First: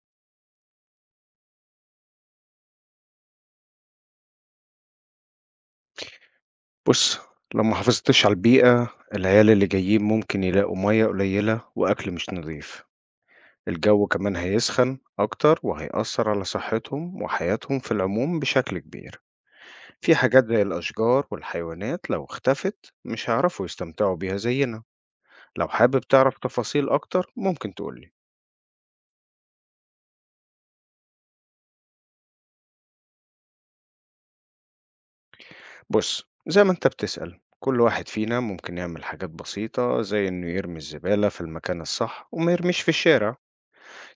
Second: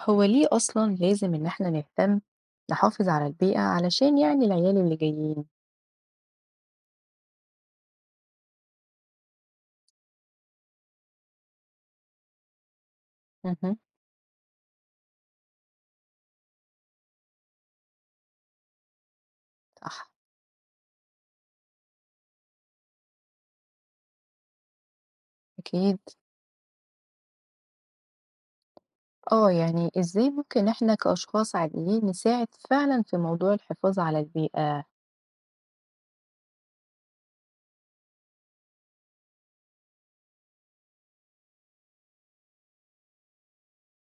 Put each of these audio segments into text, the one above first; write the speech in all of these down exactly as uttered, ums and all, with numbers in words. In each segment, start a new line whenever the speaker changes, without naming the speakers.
هو ليه أصلا لازم إن احنا نهتم نحافظ على البيئة علشان يعني العيال اللي جايين
بُص، لو ما حافظتش على البيئة، العيال اللي جايين ممكن يلاقوا مَيّة قليلة وأكل مش نضيف،
مهم.
الجو كمان هيسخن أكتر وهيأثّر على صحتهم وحياتهم في العموم بشكل كبير.
صح
في حاجات زي الأشجار والحيوانات لو اختفت مش هيعرفوا يستمتعوا بيها زينا. لو
أكيد.
حابب تعرف تفاصيل أكتر ممكن تقول لي.
اه يعني ازاي ممكن احنا كأشخاص عاديين نساعد فعلا في موضوع الحفاظ على البيئة.
بُص، زي ما أنت بتسأل، كل واحد فينا ممكن يعمل حاجات بسيطة زي إنه يرمي الزبالة في المكان الصح وما يرميش في الشارع.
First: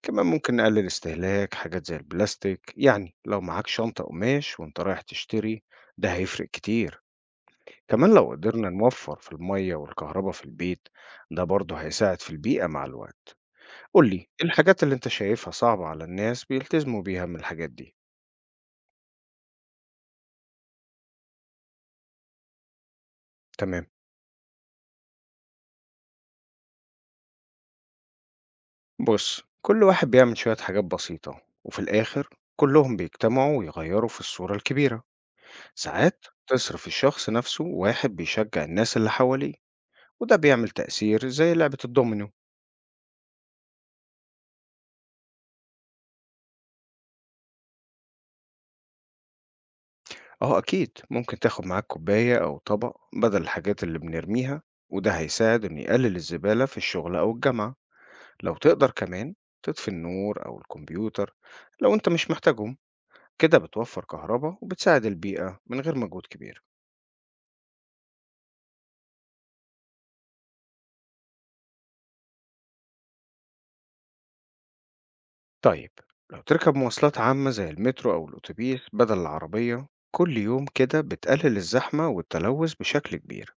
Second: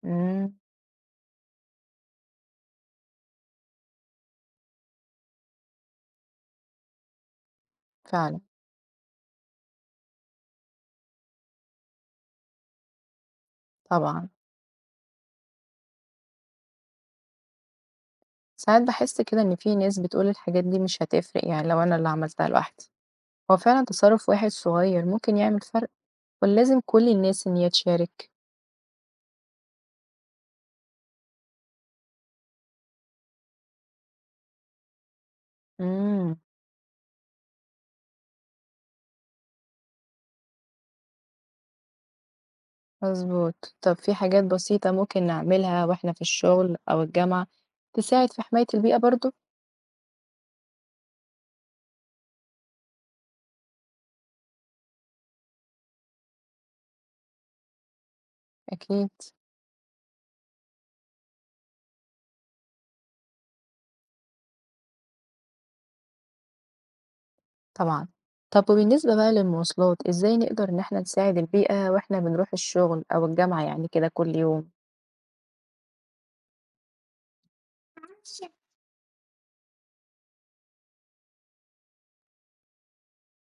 كمان
مم.
ممكن نقلل استهلاك حاجات زي البلاستيك، يعني لو معاك شنطة قماش وانت رايح تشتري ده هيفرق كتير. كمان لو
فعلا.
قدرنا نوفر في المية والكهرباء في البيت، ده برضه هيساعد في البيئة مع الوقت. قولي
طبعا.
إيه الحاجات اللي انت شايفها صعبة على الناس بيلتزموا بيها من الحاجات دي.
ساعات بحس كده إن في ناس بتقول الحاجات دي مش هتفرق، يعني لو أنا اللي عملتها لوحدي. هو فعلا
تمام.
تصرف واحد صغير ممكن يعمل فرق، ولا لازم كل الناس إن هي تشارك؟
بص، كل واحد بيعمل شوية حاجات بسيطة وفي الآخر كلهم بيجتمعوا ويغيروا في الصورة الكبيرة. ساعات
مم.
تصرف الشخص نفسه واحد بيشجع الناس اللي حواليه، وده بيعمل تأثير زي لعبة الدومينو.
مضبوط. طب في حاجات بسيطة ممكن نعملها وإحنا في الشغل أو الجامعة تساعد في حماية البيئة برضه؟
أهو أكيد ممكن تاخد معاك كوباية أو طبق بدل الحاجات اللي بنرميها، وده هيساعد إنه يقلل الزبالة في الشغل أو الجامعة. لو تقدر
أكيد.
كمان تطفي النور أو الكمبيوتر لو أنت مش محتاجهم، كده بتوفر كهرباء وبتساعد البيئة من غير مجهود كبير.
طبعًا. طب وبالنسبة بقى للمواصلات، إزاي نقدر إن إحنا نساعد البيئة وإحنا بنروح الشغل أو الجامعة يعني كده كل يوم؟
طيب، لو تركب مواصلات عامة زي المترو أو الأتوبيس بدل العربية كل يوم، كده بتقلل الزحمة والتلوث بشكل كبير.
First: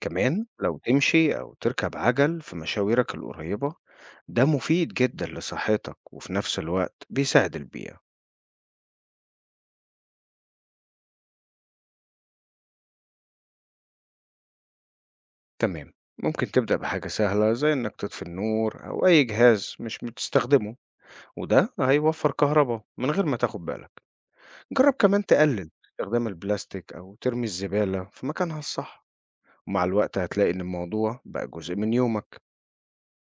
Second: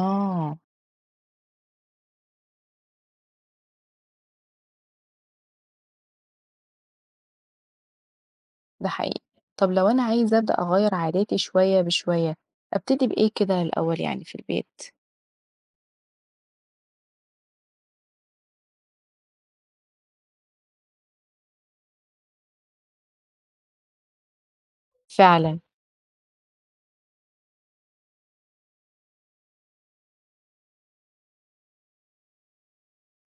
كمان لو تمشي أو تركب عجل في مشاويرك القريبة، ده مفيد جدا لصحتك وفي نفس الوقت بيساعد البيئة.
ده حقيقي. طب لو أنا عايزة أبدأ أغيّر عاداتي شوية بشوية، أبتدي بإيه كده الأول يعني في البيت؟
تمام، ممكن تبدأ بحاجة سهلة زي إنك تطفي النور أو أي جهاز مش بتستخدمه، وده هيوفر كهرباء من غير ما تاخد بالك. جرب كمان
فعلًا.
تقلل استخدام البلاستيك أو ترمي الزبالة في مكانها الصح، ومع الوقت هتلاقي إن الموضوع بقى جزء من يومك.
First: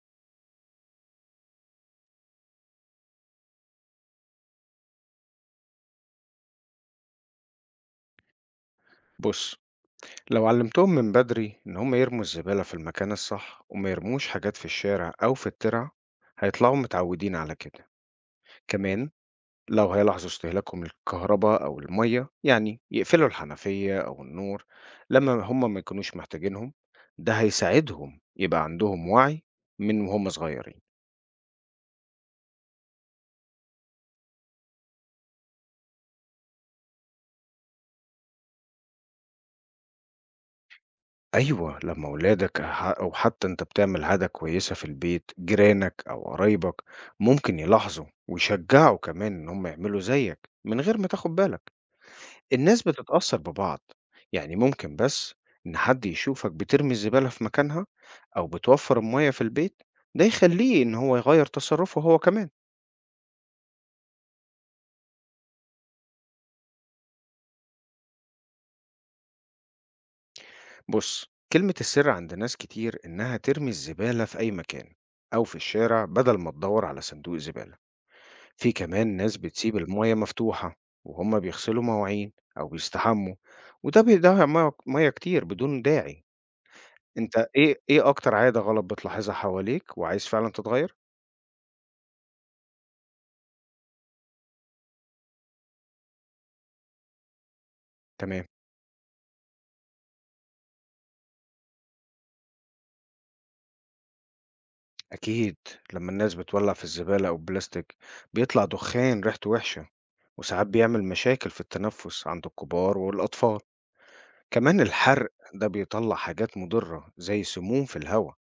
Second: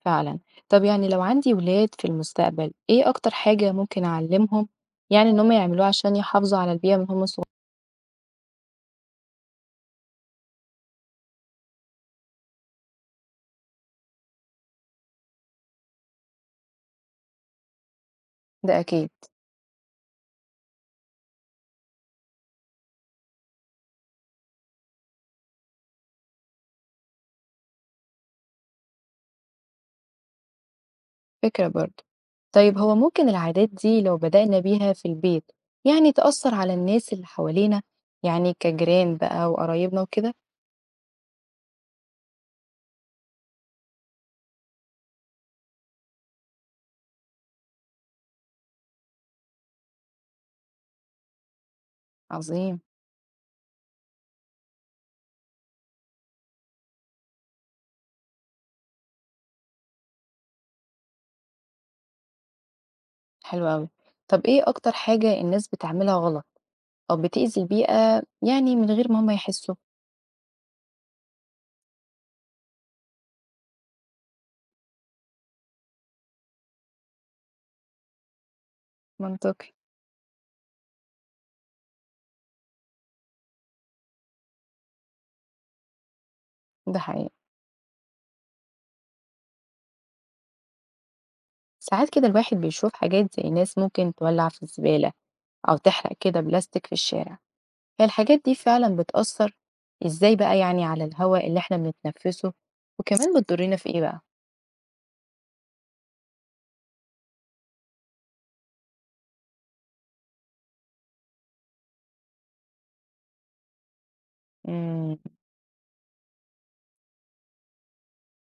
فعلًا. طب يعني لو عندي ولاد في المستقبل، إيه أكتر حاجة ممكن أعلّمهم يعني إن هم يعملوها عشان يحافظوا على البيئة من وهم صغ
بص، لو علمتهم من بدري إن هم يرموا الزبالة في المكان الصح وما يرموش حاجات في الشارع أو في الترع، هيطلعوا متعودين على كده.
ده أكيد.
كمان لو هيلاحظوا استهلاكهم للكهرباء أو المية، يعني يقفلوا الحنفية أو النور لما هم ما يكونوش محتاجينهم، ده هيساعدهم يبقى عندهم وعي من وهم صغيرين.
فكرة برضه. طيب هو ممكن العادات دي لو بدأنا بيها في البيت، يعني تأثّر على الناس اللي حوالينا؟ يعني كجيران بقى وقرايبنا وكده؟
أيوه، لمّا ولادك ح أو حتى أنت بتعمل عادة كويسة في البيت، جيرانك أو قرايبك ممكن يلاحظوا ويشجعوا كمان إن هم يعملوا زيّك. من غير ما تاخد بالك،
عظيم.
الناس بتتأثّر ببعض، يعني ممكن بس إن حد يشوفك بترمي الزبالة في مكانها أو بتوفّر المَيّة في البيت، ده يخلّيه إن هو يغيّر تصرُّفه هو كمان.
حلو أوي. طب إيه أكتر حاجة الناس بتعملها غلط أو بتأذي البيئة يعني من غير ما هم يحسّوا؟
بُص، كلمة السر عند ناس كتير إنها ترمي الزبالة في أي مكان أو في الشارع بدل ما تدوّر على صندوق زبالة. في كمان ناس
منطقي.
بتسيب المية مفتوحة وهم بيغسلوا مواعين أو بيستحموا، وده بيضيع مية مية كتير بدون داعي.
ده حقيقي.
أنت إيه إيه أكتر عادة غلط بتلاحظها حواليك وعايز فعلا تتغير؟
ساعات كده الواحد بيشوف حاجات زي ناس ممكن تولّع في الزبالة أو تحرق كده بلاستيك في الشارع. هي الحاجات
تمام.
دي فعلا بتأثر إزاي بقى يعني على الهواء اللي احنا بنتنفسه، وكمان بتضرنا في إيه بقى؟
أكيد لما الناس بتولع في الزبالة أو البلاستيك، بيطلع دخان ريحته وحشة، وساعات بيعمل مشاكل في التنفس عند الكبار والأطفال. كمان
امم
الحرق ده بيطلع حاجات مضرة زي سموم في الهواء،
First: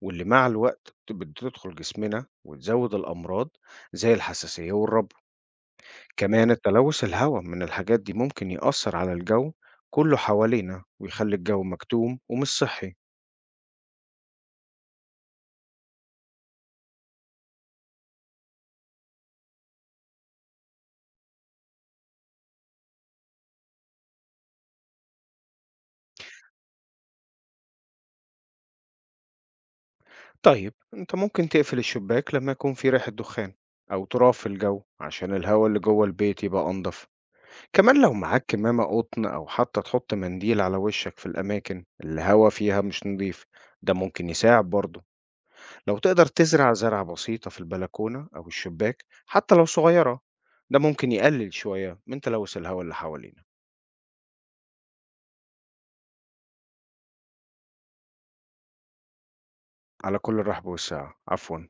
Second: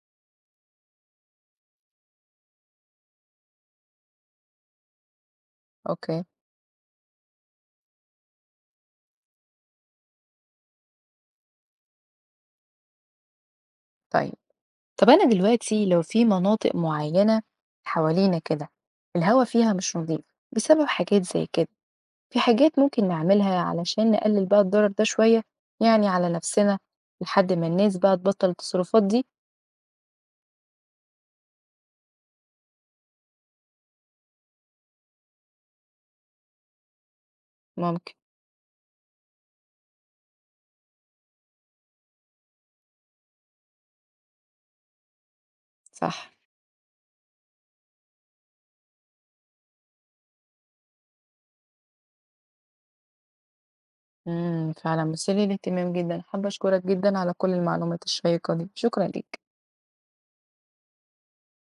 واللي مع الوقت بتدخل جسمنا وتزود الأمراض زي الحساسية والربو.
أوكي.
كمان التلوث الهواء من الحاجات دي ممكن يأثر على الجو كله حوالينا ويخلي الجو مكتوم ومش صحي.
طيب. طب أنا دلوقتي لو في مناطق معينة حوالينا كده الهواء فيها مش نظيف بسبب حاجات زي كده، في حاجات ممكن نعملها علشان نقلل بقى الضرر ده شوية يعني على نفسنا لحد ما الناس بقى تبطل التصرفات دي؟
طيب، انت ممكن تقفل الشباك لما يكون في ريحة دخان أو تراب في الجو عشان الهواء اللي جوه البيت يبقى أنضف. كمان
ممكن.
لو معاك كمامة قطن أو حتى تحط منديل على وشك في الأماكن اللي الهواء فيها مش نضيف، ده ممكن يساعد برضه. لو تقدر
صح.
تزرع زرعة بسيطة في البلكونة أو الشباك حتى لو صغيرة، ده ممكن يقلل شوية من تلوث الهواء اللي حوالينا.
إمم، فعلًا مثير للاهتمام جدًا، حابة أشكرك جدًا على كل المعلومات الشيقة دي، شكرًا ليك.
على كل الرحب والسعة، عفواً.